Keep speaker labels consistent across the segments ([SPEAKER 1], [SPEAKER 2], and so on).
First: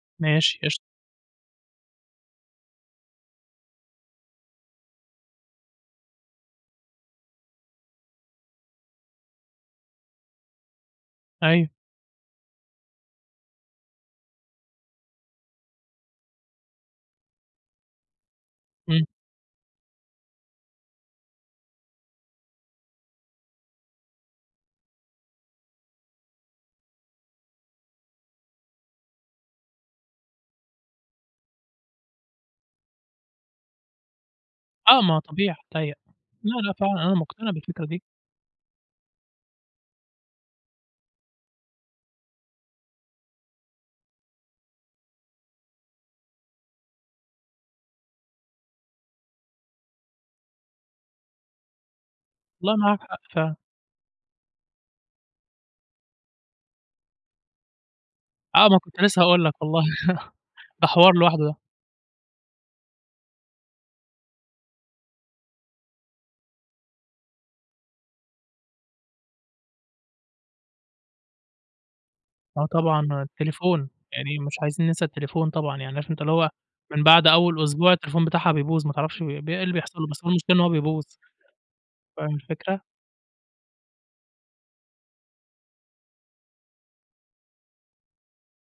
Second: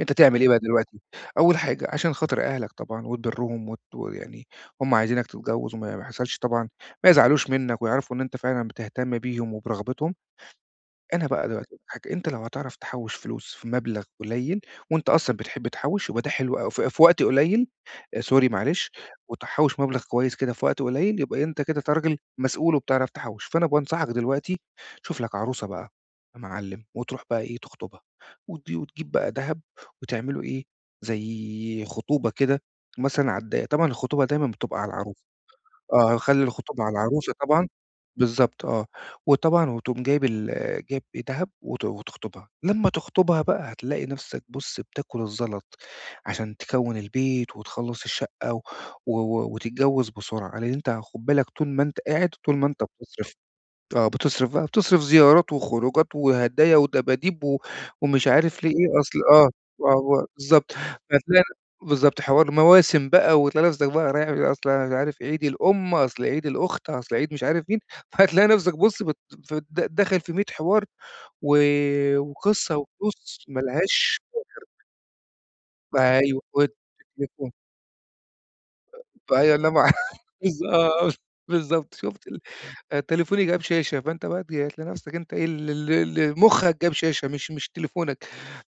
[SPEAKER 1] أنت تعمل إيه
[SPEAKER 2] ماشي
[SPEAKER 1] بقى
[SPEAKER 2] قشطة.
[SPEAKER 1] دلوقتي. أول حاجة عشان خاطر أهلك طبعًا وتبرّهم وت ويعني هُم عايزينك تتجوز، وما ما يحصلش طبعًا ما يزعلوش منك، ويعرفوا إن أنت فعلًا بتهتم بيهم وبرغبتهم، أنا بقى
[SPEAKER 2] أيوه.
[SPEAKER 1] دلوقتي هاج أنت لو هتعرف تحوش فلوس في مبلغ قليل، وأنت أصلًا بتحب تحوش يبقى ده حلو أوي، ف في وقت قليل، آآ، sorry معلش،
[SPEAKER 2] امم.
[SPEAKER 1] وتحوش مبلغ كويس كده في وقت قليل، يبقى إيه، أنت كده ت راجل مسؤول وبتعرف تحوش. فأنا بانصحك دلوقتي تشوف لك عروسة بقى يا معلم وتروح بقى إيه، تخطبها، وت وتجيب بقى دهب وتعملوا إيه، زي خطوبة كده مثلًا على الضيّق، طبعًا الخطوبة دايمًا بتبقى على
[SPEAKER 2] آه، ما هو
[SPEAKER 1] العروسة،
[SPEAKER 2] طبيعي، [unintelligible]
[SPEAKER 1] آه خلي
[SPEAKER 2] لا، لا
[SPEAKER 1] الخطوبة
[SPEAKER 2] فعلًا
[SPEAKER 1] على
[SPEAKER 2] أنا
[SPEAKER 1] العروسة
[SPEAKER 2] مقتنع
[SPEAKER 1] طبعًا،
[SPEAKER 2] بالفكرة دي.
[SPEAKER 1] بالضبط آه، وطبعًا وتقوم جايب ال جايب إيه دهب وت وتخطبها. لما تخطبها بقى هتلاقي نفسك بُص، بتاكل الزلط عشان تكوّن البيت وتخلّص الشقة و و و وتتجوز بسرعة. لأن أنت خد بالك، طول ما أنت قاعد، طول ما
[SPEAKER 2] والله
[SPEAKER 1] أنت
[SPEAKER 2] معاك حق
[SPEAKER 1] بتصرف،
[SPEAKER 2] فعلًا.
[SPEAKER 1] آه بتصرف بقى بتصرف زيارات وخروجات وهدايا ودباديب و ومش عارف
[SPEAKER 2] آه،
[SPEAKER 1] ليه
[SPEAKER 2] ما
[SPEAKER 1] إيه
[SPEAKER 2] كنت
[SPEAKER 1] أصل
[SPEAKER 2] لسه هاقول
[SPEAKER 1] آه
[SPEAKER 2] لك والله.
[SPEAKER 1] و و بالضبط،
[SPEAKER 2] ده حوار لوحده
[SPEAKER 1] فهتلاقي
[SPEAKER 2] ده.
[SPEAKER 1] بالضبط حوار مواسم بقى وتلاقي نفسك بقى رايح أصل عارف إيه عيد الأم، أصل عيد الأخت، أصل عيد مش عارف مين، فهتلاقي نفسك بُص بت ف د داخل في مِيِّة حوار و
[SPEAKER 2] آه
[SPEAKER 1] وقصة
[SPEAKER 2] طبعًا،
[SPEAKER 1] وفلوس ما
[SPEAKER 2] التليفون
[SPEAKER 1] لهاش
[SPEAKER 2] يعني مش
[SPEAKER 1] آخر. [unintelligible]
[SPEAKER 2] عايزيِن ننسى التليفون طبعًا، يعني عارف أنت اللي
[SPEAKER 1] أيوه.
[SPEAKER 2] هو
[SPEAKER 1] وت
[SPEAKER 2] من بعد
[SPEAKER 1] تليفون.
[SPEAKER 2] أوِّل أسبوع التليفون بتاعها بيبوظ، ما
[SPEAKER 1] أ
[SPEAKER 2] تعرفش ب ب
[SPEAKER 1] فهي
[SPEAKER 2] إيه
[SPEAKER 1] والله
[SPEAKER 2] اللي
[SPEAKER 1] ما أعرف،
[SPEAKER 2] بيحصل له، بس هو المشكلة إن هو بيبوظ.
[SPEAKER 1] بالضبط، بالضبط شُفت
[SPEAKER 2] فاهم
[SPEAKER 1] ال
[SPEAKER 2] الفكرة؟
[SPEAKER 1] آآ، تليفوني جاب شاشة، فأنت بقى تج هتلاقي نفسك أنت إيه، ال ال ال مخّك جاب شاشة مش مش تليفونك.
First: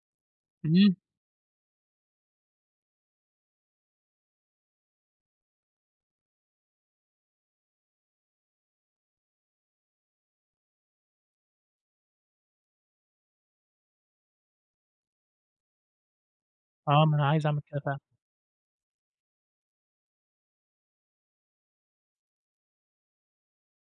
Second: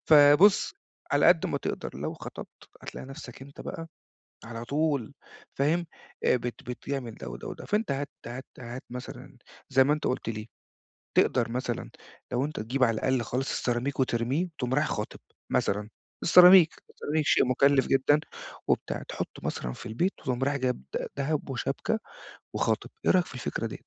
[SPEAKER 1] فبُص
[SPEAKER 2] امم.
[SPEAKER 1] على قد ما تقدر لو خطبت، هتلاقي نفسك أنت بقى على طول فاهم، آآ بت بتعمل ده وده وده، فأنت هات هات هات مثلًا زي ما أنت قُلت لي، تقدر مثلًا لو أنت تجيب على الأقل خلاص السيراميك وترميه، تقوم رايح خاطب مثلًا، السيراميك،
[SPEAKER 2] آه، ما
[SPEAKER 1] السيراميك
[SPEAKER 2] أنا
[SPEAKER 1] شيء
[SPEAKER 2] عايز أعمل كده
[SPEAKER 1] مكلف
[SPEAKER 2] فعلًا.
[SPEAKER 1] جدًا وبتاع. تحطُه مثلًا في البيت، وتقوم رايح جايب د دهب وشبكة وخاطب، إيه رأيك في الفكرة ديّة؟